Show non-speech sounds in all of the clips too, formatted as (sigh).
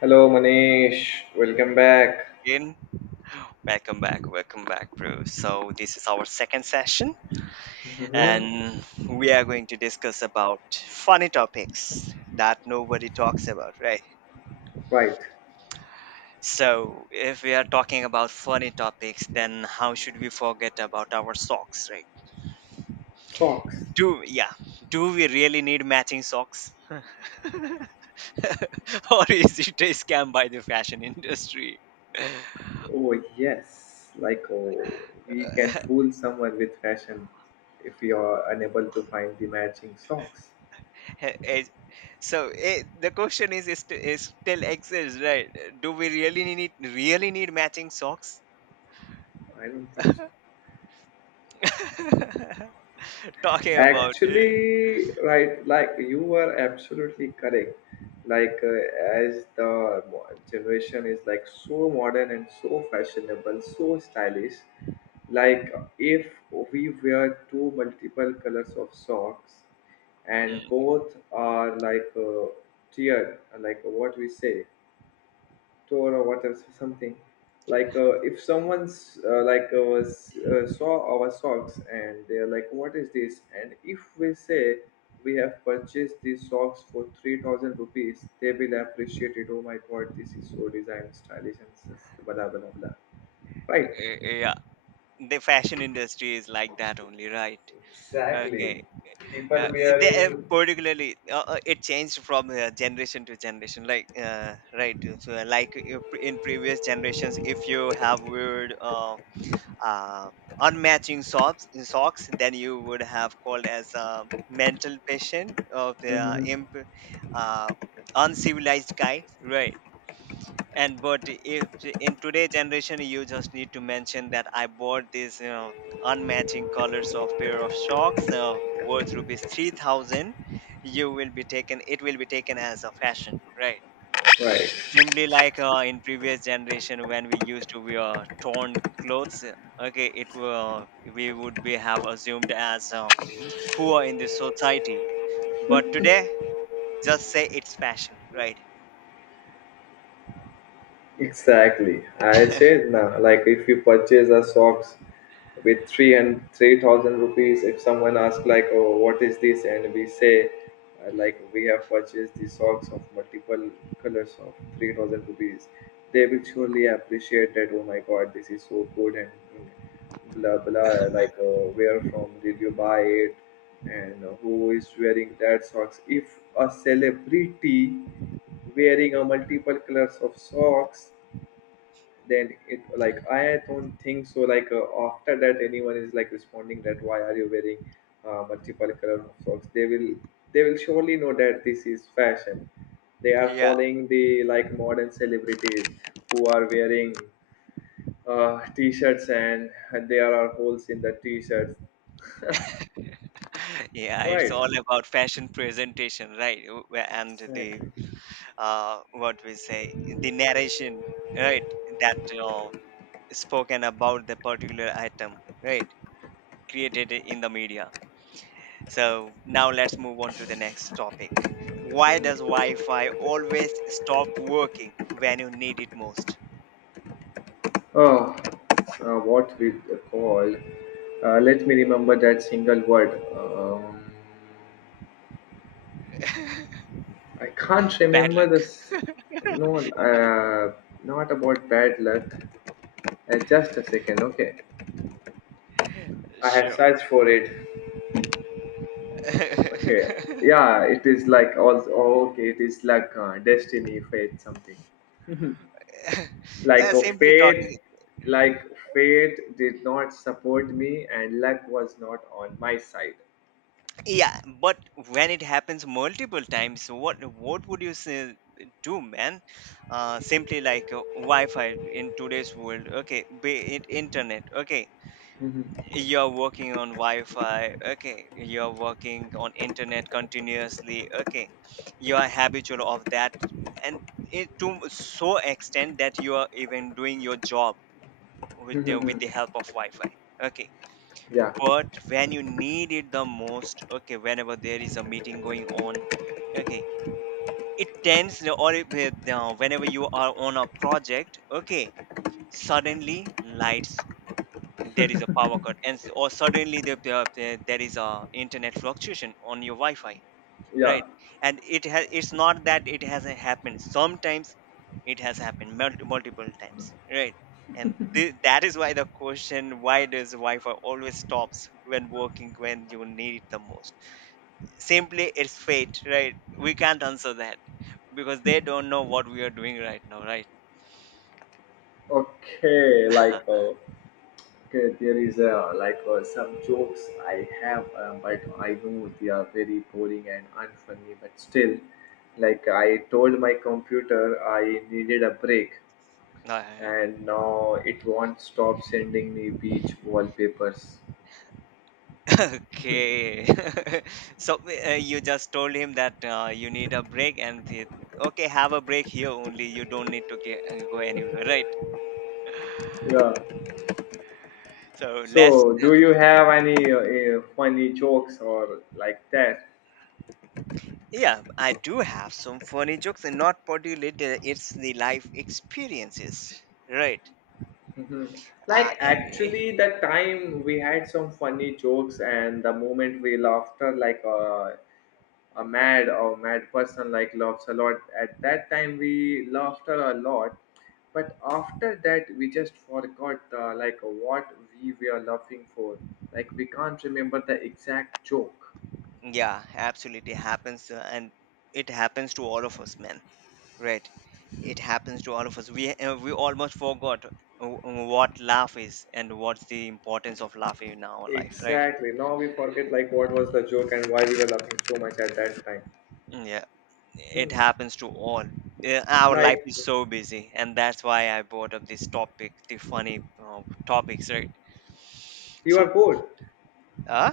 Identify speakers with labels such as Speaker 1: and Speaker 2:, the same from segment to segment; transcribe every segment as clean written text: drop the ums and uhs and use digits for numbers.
Speaker 1: Hello, Manish. Welcome back.
Speaker 2: Again. Welcome back, bro. So this is our second session,
Speaker 1: hmm
Speaker 2: and we are going to discuss about funny topics that nobody talks about, right?
Speaker 1: Right.
Speaker 2: So if we are talking about funny topics, then how should we forget about our socks, right?
Speaker 1: Socks.
Speaker 2: Do Yeah, do we really need matching socks, (laughs) or is it a scam by the fashion industry?
Speaker 1: Oh, yes. Like, oh, we can
Speaker 2: (laughs)
Speaker 1: fool someone with fashion if we are unable to find the matching socks.
Speaker 2: Ha- is- the question is still exists, right? Do we really need matching socks.
Speaker 1: I don't think so.
Speaker 2: (laughs) Talking about it.
Speaker 1: Actually, right, like you were absolutely correct. Like, as the generation is like so modern and so fashionable, so stylish, like if we wear two multiple colors of socks and
Speaker 2: Mm.
Speaker 1: both are like tiered, like what we say store or whatever so something like if someone's like was, saw our socks and they're like what is this, and if we say we have purchased these socks for 3000 rupees, they will appreciate it. Oh my god, this is so design, stylish and blah blah blah, right?
Speaker 2: Yeah, the fashion industry is like that only, right?
Speaker 1: Exactly.
Speaker 2: Okay. uh,
Speaker 1: People wearing.
Speaker 2: Particularly, it changed from generation to generation, like, right? If, like, in previous generations, if you have weird, uh, unmatching socks in socks, then you would have called as a mental patient of the,
Speaker 1: Mhm.
Speaker 2: uh, uncivilized guy, right? And but if in today's generation you just need to mention that I bought this unmatching colors of pair of socks, worth rupees 3000, you will be taken as a fashion, right?
Speaker 1: Right.
Speaker 2: Simply like, in previous generation, when we used to wear torn clothes, okay, it were we would be have assumed as, poor in the society. But today, just say it's fashion, right?
Speaker 1: Exactly. I
Speaker 2: (laughs)
Speaker 1: said now, like if you purchase a socks with three thousand rupees, if someone asks like oh what is this and we say, like we have purchased the socks of multiple colors of 3000 rupees, they will surely appreciate that. Oh my god, this is so good and mm, blah blah, like where from did you buy it, and who is wearing that socks? If a celebrity wearing a multiple colors of socks, then it like I don't think so, like after that anyone is like responding that why are you wearing multiple color of socks. They will they will surely know that this is fashion. They are
Speaker 2: Yeah,
Speaker 1: following the like modern celebrities who are wearing t-shirts and there are holes in the t-shirts. (laughs)
Speaker 2: yeah, it's
Speaker 1: Right.
Speaker 2: all about fashion presentation, right? And the,
Speaker 1: Exactly.
Speaker 2: what we say, the narration, right? That, uh, spoken about the particular item, right? Created in the media. So now let's move on to the next topic. Why does Wi Fi always stop working when you need it most?
Speaker 1: Oh, what we call, let me remember that single word. I can't
Speaker 2: Bad
Speaker 1: remember
Speaker 2: luck.
Speaker 1: this. No, not about bad luck. Just a second, okay. I have
Speaker 2: Sure.
Speaker 1: searched for it. Okay.
Speaker 2: (laughs)
Speaker 1: Yeah, it is like also, oh, okay. It is like destiny, fate, something. Like a
Speaker 2: Simply
Speaker 1: fate,
Speaker 2: talking.
Speaker 1: like fate did not support me, and luck was not on my side.
Speaker 2: Yeah, but when it happens multiple times, what would you say, do, man? Simply like, Wi Fi in today's world, okay, be it internet, okay,
Speaker 1: Mhm.
Speaker 2: you're working on wi-fi, okay, you're working on internet continuously, okay, you are habitual of that, and it to so extent that you are even doing your job with
Speaker 1: Mhm,
Speaker 2: the, with the
Speaker 1: mhm.
Speaker 2: help of wi-fi, okay.
Speaker 1: yeah,
Speaker 2: But when you need it the most, okay, whenever there is a meeting going on, okay, it tends, or whenever you are on a project, okay, suddenly lights, there is a power cut, and or suddenly there is a internet fluctuation on your wi-fi,
Speaker 1: yeah.
Speaker 2: right? And it's not that it hasn't happened sometimes. It has happened multiple times, right? And that is why the question, why does wi-fi always stops when working when you need it the most? Simply it's fate, right? We can't answer that because they don't know what we are doing right now, right?
Speaker 1: Okay, like okay, there is some jokes I have, but I know they are very boring and unfunny. But still, like I told my computer, I needed a break,
Speaker 2: (laughs)
Speaker 1: and now it won't stop sending me beach wallpapers.
Speaker 2: Okay. (laughs) So, you just told him that, you need a break, and he, okay, have a break here only. You don't need to go anywhere, right?
Speaker 1: Yeah.
Speaker 2: So let's
Speaker 1: So, do
Speaker 2: yeah,
Speaker 1: you have any funny jokes or like that?
Speaker 2: yeah, I do have some funny jokes, and not particularly, it's the life experiences, right?
Speaker 1: Mhm.
Speaker 2: Uh,
Speaker 1: Like
Speaker 2: and eh,
Speaker 1: actually, the time we had some funny jokes, and the moment we laughed, like a mad person like laughs a lot. At that time we laughed a lot, but after that we just forgot, like what we were laughing for. Like, we can't remember the exact joke.
Speaker 2: yeah, absolutely happens, and it happens to all of us, man. Right. It happens to all of us. We almost forgot w- what laugh is and what's the importance of laughing in our life, right?
Speaker 1: Exactly, now we forget like what was the joke and why we were laughing so much at that time.
Speaker 2: Mm, yeah,
Speaker 1: Hmm.
Speaker 2: it happens to all. Our life
Speaker 1: Like,
Speaker 2: is so busy, and that's why I brought up this topic, the funny, topics, right?
Speaker 1: you are
Speaker 2: So,
Speaker 1: bored.
Speaker 2: uh,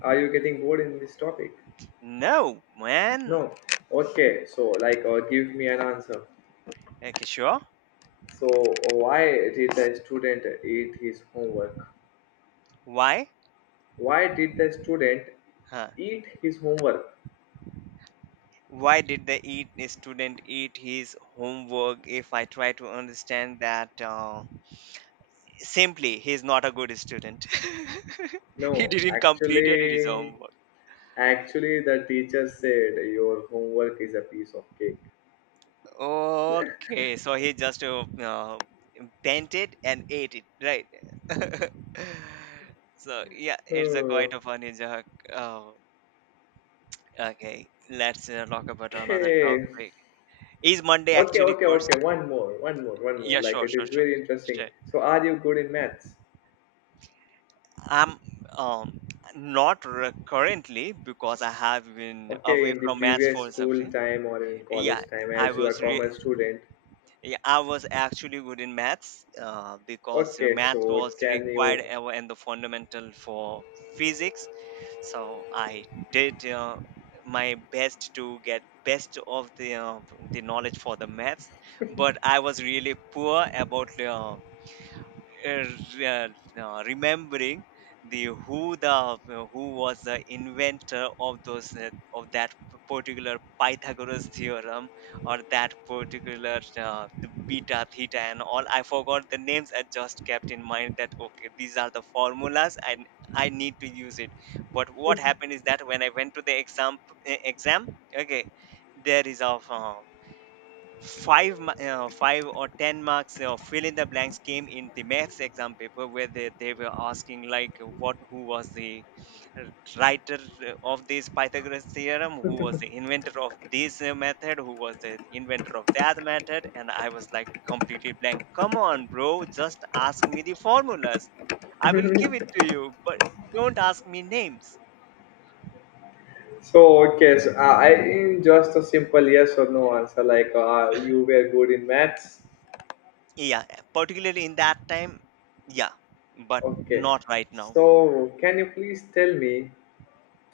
Speaker 1: Are you getting bored in this topic?
Speaker 2: no,
Speaker 1: No.
Speaker 2: man.
Speaker 1: Okay, so like give me an answer.
Speaker 2: Okay, sure.
Speaker 1: So, why did the student eat his homework?
Speaker 2: Why?
Speaker 1: Why did the student
Speaker 2: Huh.
Speaker 1: eat his homework?
Speaker 2: Why did the student eat his homework? If I try to understand that, simply, he's not a good student. (laughs) He
Speaker 1: No,
Speaker 2: didn't completed his
Speaker 1: actually,
Speaker 2: homework.
Speaker 1: actually the teacher said your homework is a piece of cake.
Speaker 2: Okay, so he just, bent it and ate it, right? (laughs) So yeah, it's a quite
Speaker 1: Oh,
Speaker 2: a funny joke. Oh, okay, let's, talk about another
Speaker 1: okay,
Speaker 2: topic. Is Monday
Speaker 1: okay,
Speaker 2: actually
Speaker 1: okay,
Speaker 2: first?
Speaker 1: okay. One more, one more, one more.
Speaker 2: Yeah,
Speaker 1: Like,
Speaker 2: sure,
Speaker 1: it
Speaker 2: sure,
Speaker 1: is
Speaker 2: sure.
Speaker 1: very interesting.
Speaker 2: Sure.
Speaker 1: So, are you good in maths?
Speaker 2: I'm um not currently, because I have been
Speaker 1: Okay,
Speaker 2: away
Speaker 1: in the
Speaker 2: from maths
Speaker 1: previous
Speaker 2: for
Speaker 1: school
Speaker 2: something.
Speaker 1: time or in college
Speaker 2: Yeah,
Speaker 1: time,
Speaker 2: I
Speaker 1: as you are
Speaker 2: was re-
Speaker 1: commerce student.
Speaker 2: Yeah, I was actually good in maths, because,
Speaker 1: Okay, so
Speaker 2: math was
Speaker 1: can you.
Speaker 2: required ever and the fundamental for physics. So I did, my best to get best of the, the knowledge for the maths, but I was really poor about, uh, re- uh, remembering the who was the inventor of those of that particular Pythagoras theorem, or that particular, the beta theta and all. I forgot the names. I just kept in mind that okay, these are the formulas and I need to use it. But what happened is that when I went to the exam, okay, there is a, five or ten marks or fill in the blanks came in the maths exam paper, where they were asking like what who was the, uh, writer, of this Pythagoras theorem, who was the inventor of this, method, who was the inventor of that method, and I was like completely blank. Come on, bro, just ask me the formulas, I will give it to you. But don't ask me names.
Speaker 1: So okay, so I just a simple yes or no answer, like you were good in maths.
Speaker 2: Yeah, particularly in that time, yeah, but
Speaker 1: Okay,
Speaker 2: not right now.
Speaker 1: so can you please tell me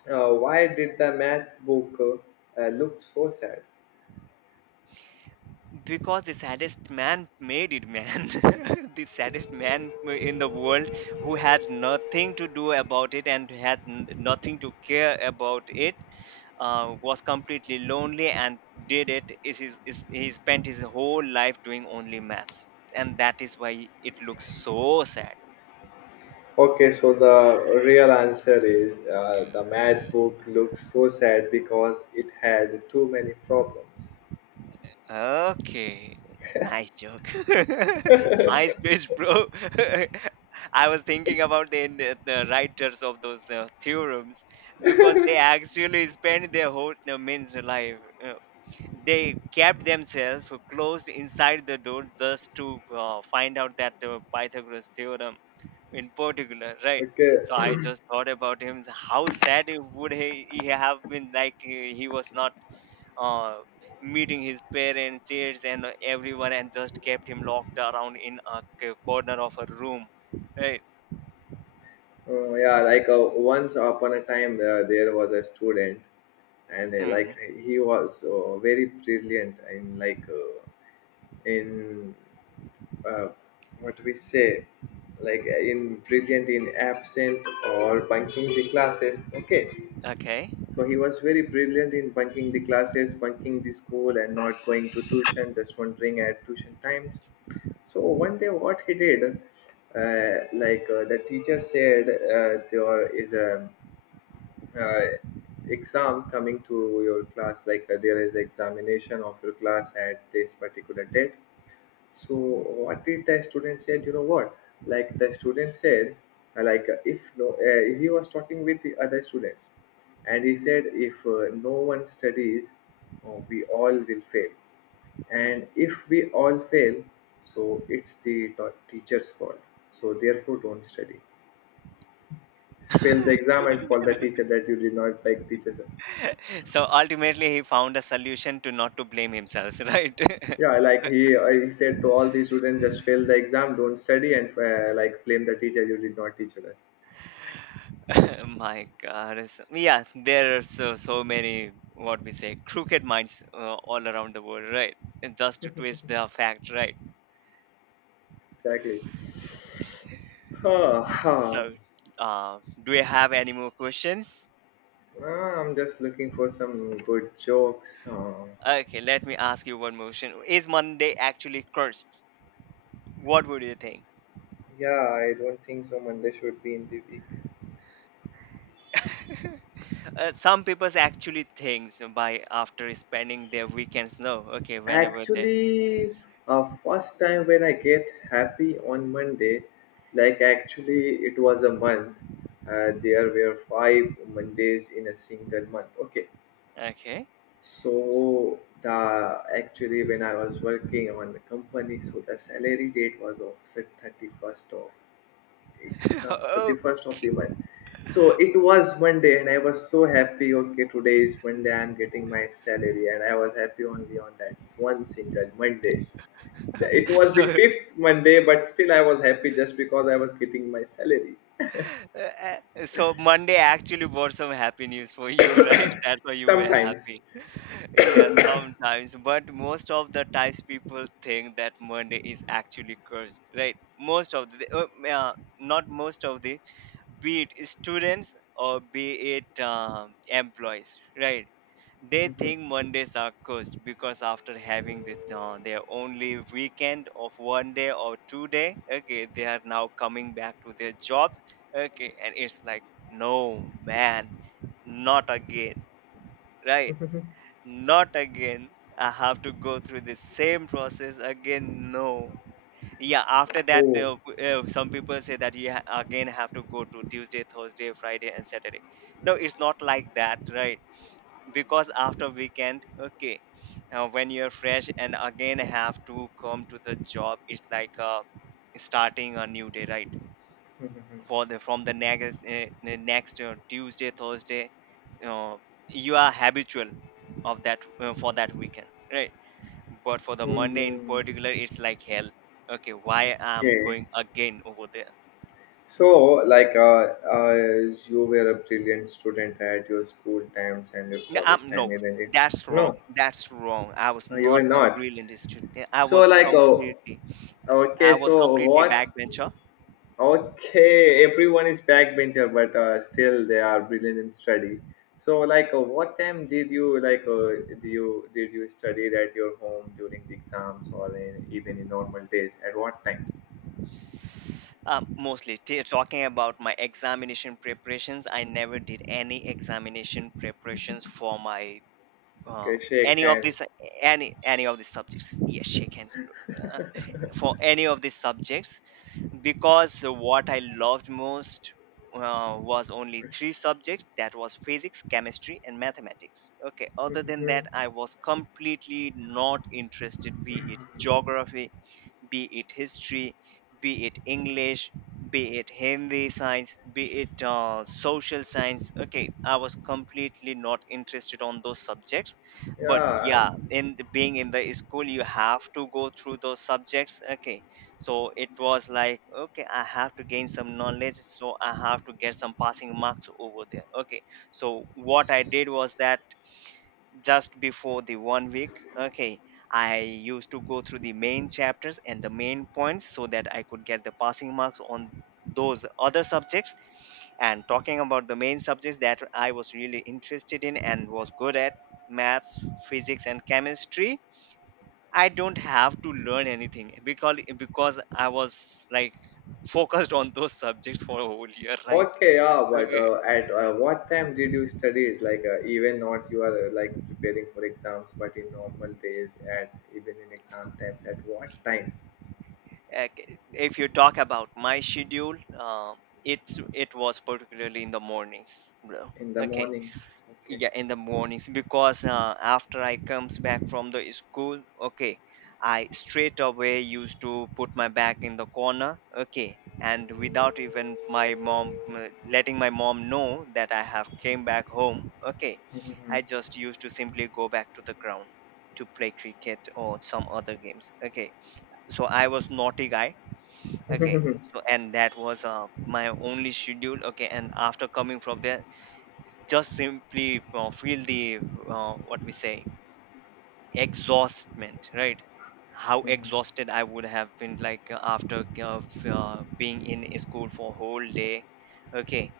Speaker 1: why did the math book look so sad?
Speaker 2: Because the saddest man made it, man. (laughs) The saddest man in the world, who had nothing to do about it and had nothing to care about it, was completely lonely and did it. He spent his whole life doing only maths. And that is why it looks so sad.
Speaker 1: Okay, so the real answer is the math book looks so sad because it had too many problems.
Speaker 2: Okay. Nice joke. (laughs) MySpace, bro. (laughs) I was thinking about the writers of those, theorems, because they actually spent their whole, means life. uh, they kept themselves closed inside the door thus to, find out that, Pythagoras theorem in particular, right?
Speaker 1: Okay.
Speaker 2: So I just thought about him. How sad it would he have been, like, he was not, uh, meeting his parents, aides, and everyone, and just kept him locked around in a corner of a room. Right.
Speaker 1: Oh, yeah, like once upon a time, there was a student, and
Speaker 2: Hmm.
Speaker 1: like he was very brilliant in like in uh, what we say, like in brilliant in absent or bunking the classes. Okay,
Speaker 2: Okay.
Speaker 1: so he was very brilliant in bunking the classes, bunking the school, and not going to tuition, just wandering at tuition times. So one day, what he did, like the teacher said, there is a uh, exam coming to your class, like there is examination of your class at this particular date. So what did the student said? You know what? Like the student said, if no, he was talking with the other students, and he said, if no one studies, we all will fail.
Speaker 2: Hmm.
Speaker 1: And if we all fail, so it's the teacher's fault. So therefore, don't study. Just fail the
Speaker 2: (laughs)
Speaker 1: exam and fault the teacher that you did not like teachers.
Speaker 2: So ultimately, he found a solution to not to blame himself. (laughs) Right.
Speaker 1: Yeah, like he said to all the students, just fail the exam, don't study, and like blame the teacher you did not teach us.
Speaker 2: (laughs) My God. Yeah, there are so many what we say crooked minds, all around the world. Right. And just to twist the fact. Right.
Speaker 1: Exactly. Huh, huh.
Speaker 2: So, do you have any more questions?
Speaker 1: Ah, I'm just looking for some good jokes.
Speaker 2: Okay, let me ask you one question: is Monday actually cursed? What would you think?
Speaker 1: Yeah, I don't think so. Monday should be in the week.
Speaker 2: Some people actually thinks by after spending their weekends. No, okay, whenever there's
Speaker 1: Actually, first time when I get happy on Monday, like actually it was a month. There were 5 Mondays in a single month. Okay,
Speaker 2: okay.
Speaker 1: so the actually when I was working on the company, so the salary date was of thirty first of
Speaker 2: (laughs)
Speaker 1: exam
Speaker 2: Oh,
Speaker 1: 31st of the month. So it was Monday and I was so happy. Okay, today is Monday, I'm getting my salary. And I was happy only on that one single Monday. It was the
Speaker 2: so
Speaker 1: fifth Monday, but still I was happy just because I was getting my salary.
Speaker 2: so Monday actually brought some happy news for you, right? (laughs) That's why you were
Speaker 1: Sometimes.
Speaker 2: happy. (laughs) Yeah, sometimes, but most of the times people think that Monday is actually cursed, right? Most of the, not most of the, be it students or be it, employees, right? They
Speaker 1: Mhm.
Speaker 2: think Mondays are cursed because after having this, their only weekend of 1 day or 2 day, okay, they are now coming back to their jobs, okay, and it's like, no man, not again, right?
Speaker 1: (laughs)
Speaker 2: Not again. I have to go through the same process again. No, yeah, after that,
Speaker 1: Oh.
Speaker 2: some people say that you again have to go to Tuesday, Thursday, Friday, and Saturday. No, it's not like that, right? Because after weekend, okay, when you're fresh and again have to come to the job, it's like, starting a new day, right?
Speaker 1: Mhm.
Speaker 2: For the next, the next, Tuesday, Thursday, uh, you are habitual of that, for that weekend, right? But for the Monday in
Speaker 1: Mhm.
Speaker 2: particular, it's like hell. Okay, why I'm
Speaker 1: Okay,
Speaker 2: going again over there?
Speaker 1: so like uh, you were a brilliant student at your school times and your
Speaker 2: No,
Speaker 1: college time,
Speaker 2: no,
Speaker 1: isn't it?
Speaker 2: that's
Speaker 1: No,
Speaker 2: wrong. That's wrong. I was
Speaker 1: no, you were
Speaker 2: not a
Speaker 1: not.
Speaker 2: brilliant student.
Speaker 1: So like, oh, okay,
Speaker 2: I was
Speaker 1: so
Speaker 2: completely
Speaker 1: what.
Speaker 2: backbencher.
Speaker 1: Okay, everyone is backbencher, but still they are brilliant in study. So like what time did you like do you did you study at your home during the exams or in, even in normal days, at what time?
Speaker 2: Mostly talking about my examination preparations. I never did any examination preparations for my, uh,
Speaker 1: Okay, shake
Speaker 2: any of
Speaker 1: hand.
Speaker 2: this any of these subjects. Yes, shake hands, bro. Uh, for any of these subjects, because what I loved most, was only three subjects, that was physics, chemistry, and mathematics. Okay, other than that, I was completely not interested, be it geography, be it history, be it English, be it Hindi science, be it, social science. Okay, I was completely not interested on those subjects,
Speaker 1: (laughs)
Speaker 2: but
Speaker 1: Yeah.
Speaker 2: yeah, being in the school, you have to go through those subjects. Okay, so it was like okay, I have to gain some knowledge, so I have to get some passing marks over there. Okay, so what I did was that just before the 1 week, I used to go through the main chapters and the main points so that I could get the passing marks on those other subjects. And talking about the main subjects that I was really interested in and was good at, maths, physics and chemistry, I don't have to learn anything because I was like focused on those subjects for a whole year, right?
Speaker 1: Okay, yeah, but
Speaker 2: Okay.
Speaker 1: at what time did you study it? Like, even not you are like preparing for exams, but in normal days, at even in exam times, at what time?
Speaker 2: If you talk about my schedule, it was particularly in the mornings, bro.
Speaker 1: In the
Speaker 2: Okay,
Speaker 1: mornings. Okay.
Speaker 2: yeah, in the mornings, because after I comes back from the school, okay, I straight away used to put my back in the corner, okay, and without even my mom, letting my mom know that I have came back home, okay, I just used to simply go back to the ground to play cricket or some other games. Okay, so I was naughty guy. Okay, so and that was my only schedule. Okay, and after coming from there, just simply feel the, what we say, exhaustment, right? How exhausted I would have been, like, after being in a school for whole day. Okay,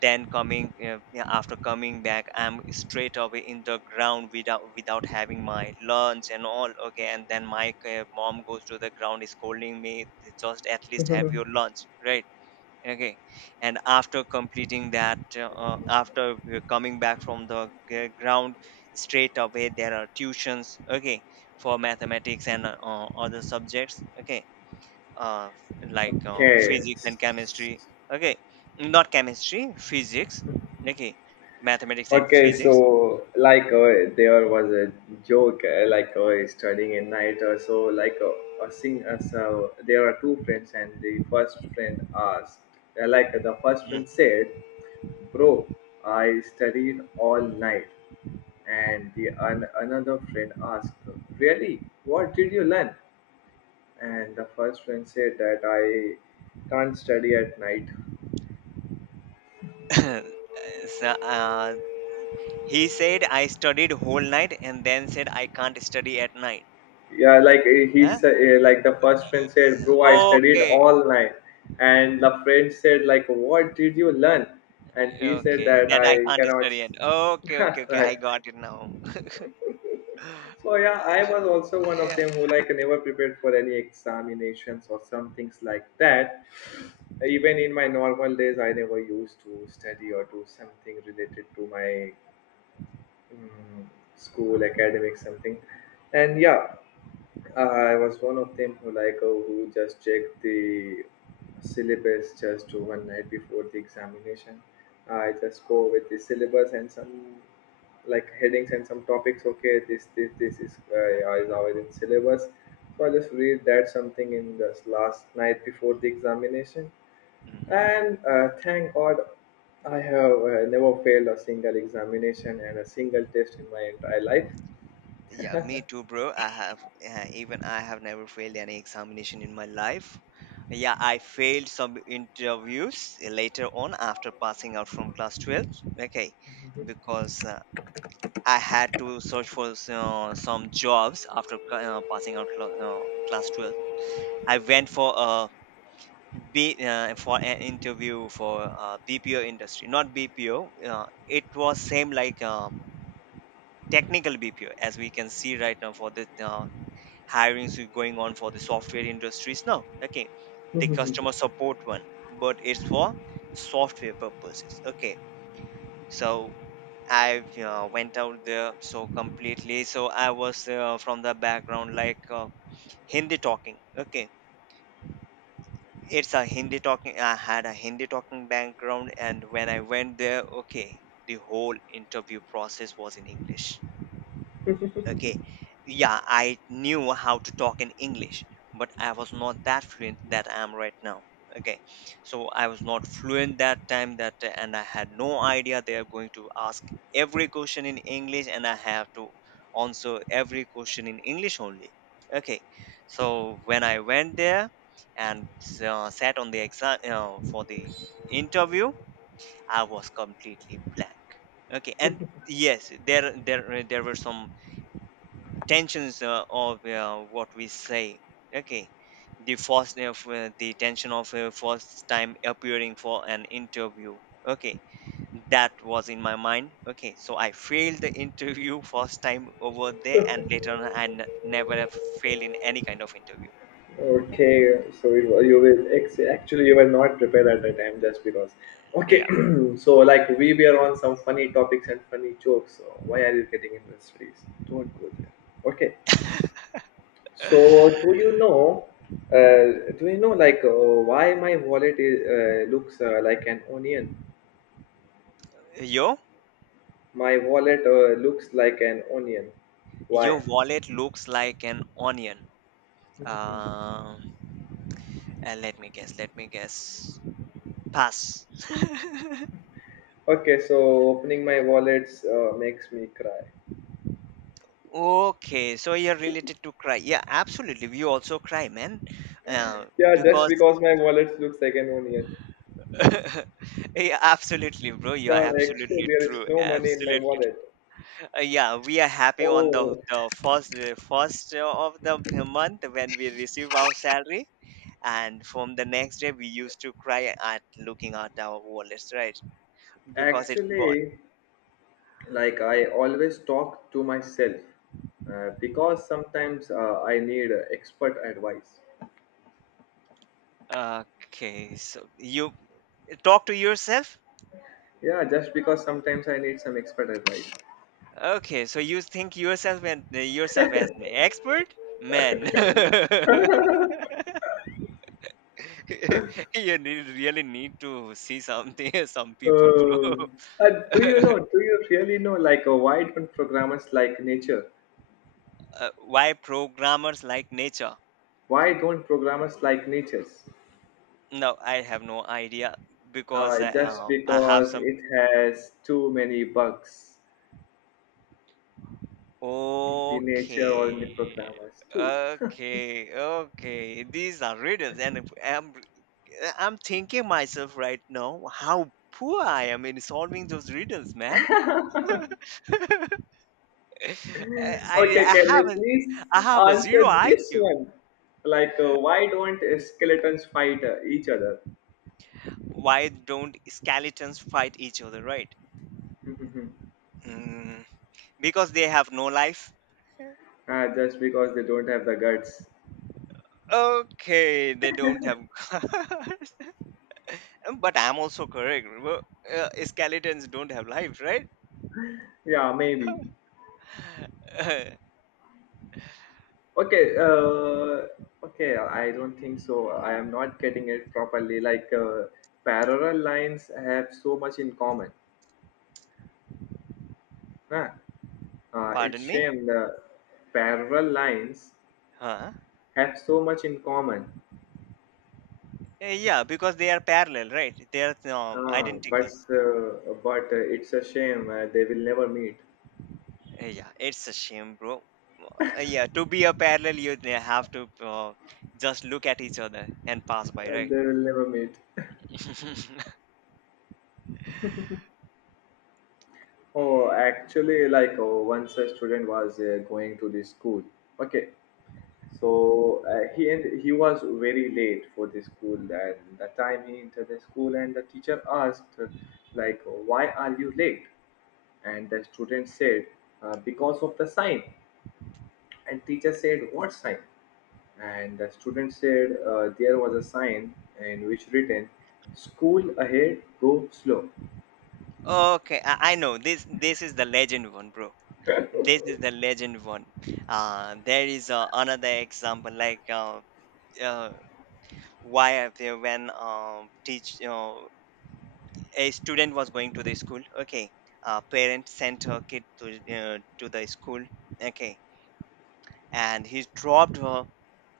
Speaker 2: then coming, yeah, after coming back, I'm straight away in the ground without having my lunch and all. Okay, and then my mom goes to the ground, is scolding me, just at least have your lunch, right? Okay. And after completing that, after we're coming back from the ground, straight away there are tuitions, okay, for mathematics and, other subjects. Okay. uh
Speaker 1: (laughs) Okay.
Speaker 2: Physics and chemistry. Okay, not chemistry, physics. Okay, mathematics and
Speaker 1: Okay,
Speaker 2: physics.
Speaker 1: so like there was a joke, like studying at night or so. Like so there are two friends, and the first friend asked, like the first friend
Speaker 2: Mm.
Speaker 1: said, "Bro, I studied all night." And another friend asked, really, what did you learn? And the first friend said that I can't study at night.
Speaker 2: (laughs) So, he said I studied whole night and then said I can't study at night.
Speaker 1: Yeah like eh, he
Speaker 2: Huh?
Speaker 1: said eh, like The first friend said, bro, I studied
Speaker 2: Okay.
Speaker 1: all night. And the friend said, like, what did you learn? And he said
Speaker 2: Okay,
Speaker 1: that
Speaker 2: that I
Speaker 1: i
Speaker 2: can't
Speaker 1: cannot
Speaker 2: study
Speaker 1: s-
Speaker 2: and
Speaker 1: (laughs)
Speaker 2: okay, okay, okay, I
Speaker 1: Right.
Speaker 2: got it now.
Speaker 1: So
Speaker 2: (laughs)
Speaker 1: yeah, I was also one of
Speaker 2: Yeah.
Speaker 1: them who like never prepared for any examinations or some things like that. Even in my normal days, I never used to study or do something related to my mm, school, academic something. And yeah, I was one of them who like who just checked the syllabus just one night before the examination. I just go with the syllabus and some like headings and some topics. Okay, this is always in syllabus. So I just read that something in this last night before the examination,
Speaker 2: Hmm.
Speaker 1: and thank God I have never failed a single examination and a single test in my entire life.
Speaker 2: Yeah, me too, bro. I have, even I have never failed any examination in my life. Yeah, I failed some interviews later on after passing out from class 12. Okay, because I had to search for some jobs after passing out class 12. I went for a be for an interview for, BPO industry, not BPO. It was same like, technical BPO, as we can see right now for the, hirings we going on for the software industries now. Okay, the
Speaker 1: (laughs)
Speaker 2: customer support one, but it's for software purposes. Okay, so I, went out there so completely. So I was, from the background like, Hindi talking. Okay, it's a Hindi talking. I had a Hindi talking background, and when I went there, okay, the whole interview process was in English. Okay. Yeah, I knew how to talk in English, but I was not that fluent that I am right now. Okay. So I was not fluent that time that, and I had no idea they are going to ask every question in English, and I have to answer every question in English only. Okay. So when I went there and, sat on the exam, for the interview, I was completely blank. Okay. And yes, there were some tensions, of what we say, okay, the tension of, first time appearing for an interview, okay, that was in my mind. Okay, so I failed the interview (laughs) first time over there, and later on I never have failed in any kind of interview.
Speaker 1: Okay, so you will actually you were not prepared at the time just because. Okay,
Speaker 2: Yeah.
Speaker 1: (clears throat) so like we were on some funny topics and funny jokes. So why are you getting in this space? Don't go there. Okay, so do you know? Do you know, like why my wallet is, looks like an onion?
Speaker 2: Yo,
Speaker 1: My wallet looks like an onion. Why?
Speaker 2: your wallet looks like an onion.
Speaker 1: Mhm.
Speaker 2: Uh, let me guess. Pass. (laughs)
Speaker 1: Okay, so opening my wallets makes me cry.
Speaker 2: Okay, so you're related to cry. Yeah, absolutely. We also cry, man. Uh,
Speaker 1: Yeah, just
Speaker 2: because
Speaker 1: because my wallet looks like an onion.
Speaker 2: (laughs) yeah, absolutely, bro. You are
Speaker 1: God, actually,
Speaker 2: absolutely
Speaker 1: there is
Speaker 2: true.
Speaker 1: no money in my
Speaker 2: Absolutely
Speaker 1: wallet.
Speaker 2: true. Yeah, we are happy on the
Speaker 1: Oh.
Speaker 2: first of the month when we receive our salary, and from the next day we used to cry at looking at our wallets, right? Because it's gone.
Speaker 1: Actually, like I always talk to myself because sometimes I need expert advice.
Speaker 2: Okay, so you talk to yourself.
Speaker 1: Yeah, just because sometimes I need some expert advice.
Speaker 2: Okay, so you think yourself and, yourself as an expert? Man, (laughs) you need, really need to see something, (laughs) some people, bro.
Speaker 1: Oh. Do you know?
Speaker 2: (laughs)
Speaker 1: Do you really know? Like, why don't programmers like nature?
Speaker 2: Why programmers like nature?
Speaker 1: Why don't programmers like natures?
Speaker 2: No, I have no idea because,
Speaker 1: Just
Speaker 2: I have
Speaker 1: because
Speaker 2: some.
Speaker 1: it has too many bugs in the nature or in the
Speaker 2: Okay,
Speaker 1: programmers too.
Speaker 2: okay, okay. These are riddles, and if I'm thinking myself right now how poor I am in solving those riddles, man. (laughs) (laughs) I,
Speaker 1: Okay,
Speaker 2: I
Speaker 1: can
Speaker 2: have
Speaker 1: you
Speaker 2: not,
Speaker 1: please
Speaker 2: I have a
Speaker 1: answer
Speaker 2: zero
Speaker 1: this
Speaker 2: IQ.
Speaker 1: one? Like, why don't skeletons fight each other?
Speaker 2: Why don't skeletons fight each other, right?
Speaker 1: (laughs)
Speaker 2: Mm, because they have no life.
Speaker 1: Ah, just because they don't have the guts.
Speaker 2: Okay, they don't have. (laughs) But I'm also correct. Well, uh, skeletons don't have life, right?
Speaker 1: Yeah, maybe.
Speaker 2: (laughs)
Speaker 1: Okay, okay, I don't think so. I am not getting it properly. Like, parallel lines have so much in common. Huh?
Speaker 2: Pardon
Speaker 1: It's
Speaker 2: me?
Speaker 1: shame the parallel lines
Speaker 2: Huh?
Speaker 1: have so much in common.
Speaker 2: Yeah, because they are parallel, right? They are,
Speaker 1: Ah, but
Speaker 2: identical.
Speaker 1: uh, but uh, it's a shame they will never meet.
Speaker 2: Yeah, it's a shame, bro. Yeah, to be a parallel, you they have to, just look at each other and pass by, right?
Speaker 1: They will never meet. (laughs)
Speaker 2: (laughs)
Speaker 1: Oh, actually, like oh, once a student was going to this school. Okay, so he was very late for the school, and the time he entered the school, and the teacher asked, like, why are you late? And the student said, because of the sign. And teacher said, what sign? And the student said, there was a sign in which written, school ahead, go slow.
Speaker 2: Okay, I know this. This is the legend one, bro.
Speaker 1: (laughs)
Speaker 2: This is the legend one. There is, another example like, uh, why I feel when teach a student was going to the school. Okay, parent sent her kid to, to the school. Okay, and he dropped her,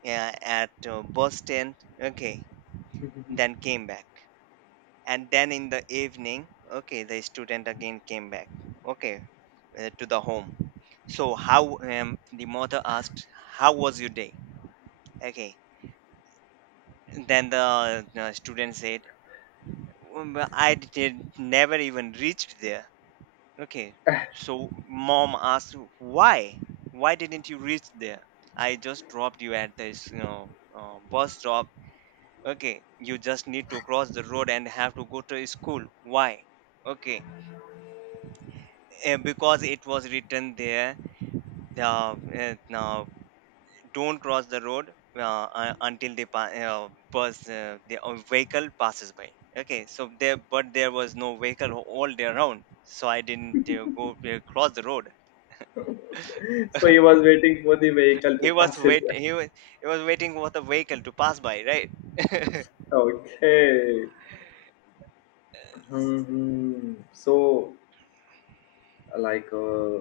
Speaker 2: yeah, at, Boston, okay, then came back. And then in the evening, okay, the student again came back, okay, to the home. So, how, the mother asked, how was your day? Okay, then the, student said, well, I did never even reached there. Okay, so mom asked, why? Why didn't you reach there? I just dropped you at this, you know, bus stop, okay, you just need to cross the road and have to go to school, why, okay, because it was written there, now don't cross the road, until the bus, the vehicle passes by. Okay, so there, but there was no vehicle all day around, so I didn't, go cross the road.
Speaker 1: So he
Speaker 2: (laughs)
Speaker 1: was waiting for the vehicle to
Speaker 2: he was
Speaker 1: pass his
Speaker 2: wait
Speaker 1: way.
Speaker 2: he was he was waiting for the vehicle to pass by, right? (laughs)
Speaker 1: Okay. Hmm. So, like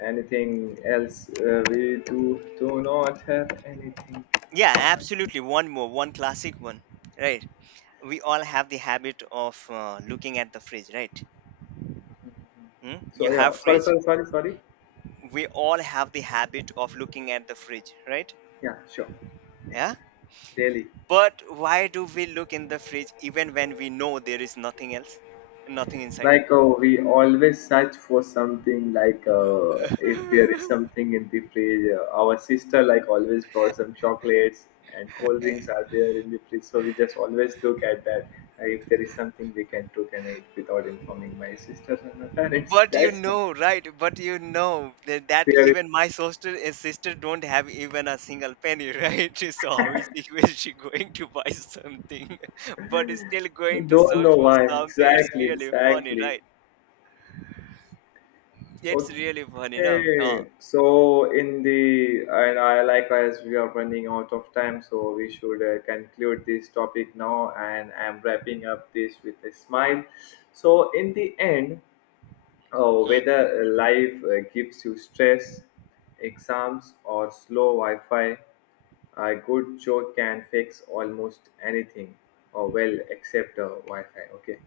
Speaker 1: anything else, we do do not have anything
Speaker 2: Yeah,
Speaker 1: else, right?
Speaker 2: absolutely, one more, one classic one. Right, we all have the habit of, looking at the fridge, right? Mm?
Speaker 1: So
Speaker 2: You have
Speaker 1: yeah, sorry
Speaker 2: fridge.
Speaker 1: sorry sorry sorry
Speaker 2: We all have the habit of looking at the fridge, right?
Speaker 1: Yeah, sure.
Speaker 2: Yeah,
Speaker 1: Exactly. Delhi.
Speaker 2: but why do we look in the fridge even when we know there is nothing else, nothing inside?
Speaker 1: Like, we always search for something, like if there is
Speaker 2: (laughs)
Speaker 1: something in the fridge. Our sister like always brought some chocolates and cold drinks are there in the fridge, so we just always look at that. If there is something we can cook and eat without informing my sisters and my parents, (laughs)
Speaker 2: But you
Speaker 1: that's
Speaker 2: know, right? But you know that,
Speaker 1: there. Is,
Speaker 2: even my sister, sister don't have even a single penny, right? (laughs) So how is she going to buy something? (laughs) But is still going to
Speaker 1: don't
Speaker 2: search
Speaker 1: know
Speaker 2: for
Speaker 1: why.
Speaker 2: something. It's
Speaker 1: Exactly,
Speaker 2: really funny,
Speaker 1: exactly.
Speaker 2: right? It's really funny, no? No.
Speaker 1: Okay, so in the and I like, as we are running out of time, so we should conclude this topic now, and I'm wrapping up this with a smile. So in the end, whether
Speaker 2: Mhm.
Speaker 1: life gives you stress, exams, or slow Wi-Fi, a good joke can fix almost anything, or well, except Wi-Fi. Okay,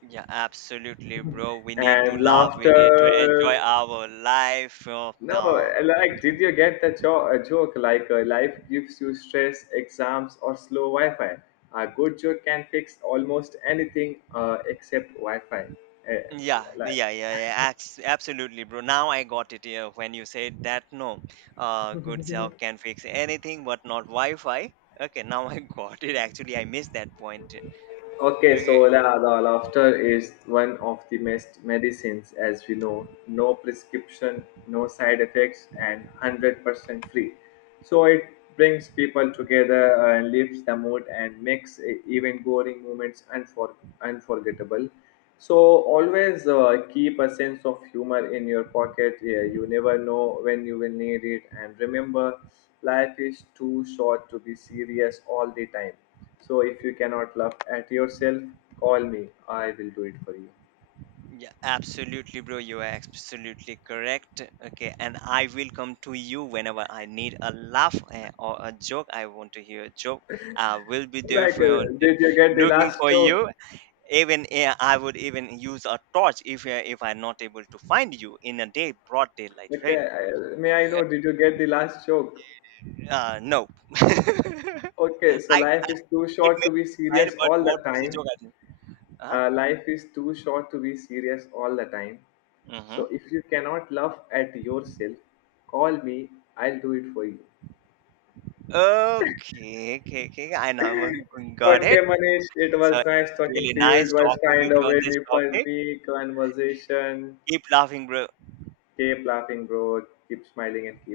Speaker 2: Yeah, absolutely, bro. We need to
Speaker 1: and
Speaker 2: laugh. We need to
Speaker 1: laughter.
Speaker 2: enjoy our life.
Speaker 1: No, like, did you get the joke? Like, life gives you stress, exams, or slow Wi Fi. A good joke can fix almost anything except Wi Fi. Uh,
Speaker 2: Yeah,
Speaker 1: like.
Speaker 2: yeah, yeah, yeah. Absolutely, bro. Now I got it. Yeah, when you said that, no, good job can fix anything, but not Wi-Fi. Okay, now I (laughs) got it. Actually, I missed that point.
Speaker 1: Okay, so
Speaker 2: Okay.
Speaker 1: the laughter is one of the best medicines, as we know. No prescription, no side effects, and 100% free. So it brings people together and lifts the mood and makes even boring moments unforgettable. So always keep a sense of humor in your pocket. Yeah, you never know when you will need it. And remember, life is too short to be serious all the time. So if you cannot laugh at yourself, call me. I will do it for you.
Speaker 2: Yeah, absolutely, bro. You are absolutely correct. Okay, and I will come to you whenever I need a laugh, or a joke. I want to hear a joke. I will be there
Speaker 1: Like,
Speaker 2: for you,
Speaker 1: did you get the
Speaker 2: looking
Speaker 1: last
Speaker 2: for
Speaker 1: joke?
Speaker 2: you. Even, I would even use a torch if, if I'm not able to find you in a day, broad daylight, right?
Speaker 1: Okay, may I know, did you get the last joke?
Speaker 2: No. (laughs)
Speaker 1: Okay, so
Speaker 2: I,
Speaker 1: life is too
Speaker 2: it
Speaker 1: short
Speaker 2: may
Speaker 1: to
Speaker 2: be
Speaker 1: be
Speaker 2: fine,
Speaker 1: serious
Speaker 2: but
Speaker 1: all the
Speaker 2: what was the
Speaker 1: time.
Speaker 2: joke I did? Huh?
Speaker 1: Life is too short to be serious all the time.
Speaker 2: Mm-hmm.
Speaker 1: So if you cannot laugh at yourself, call me. I'll do it for you.
Speaker 2: Okay, okay, okay. I know. (laughs) Got
Speaker 1: Okay,
Speaker 2: it.
Speaker 1: Manish, it
Speaker 2: So
Speaker 1: was
Speaker 2: it
Speaker 1: nice
Speaker 2: was
Speaker 1: talking
Speaker 2: really
Speaker 1: to you. It
Speaker 2: nice
Speaker 1: was
Speaker 2: talking with
Speaker 1: kind
Speaker 2: you
Speaker 1: of
Speaker 2: on this
Speaker 1: a
Speaker 2: topic.
Speaker 1: funny conversation.
Speaker 2: Keep laughing, bro.
Speaker 1: Keep laughing, bro. Keep smiling and keep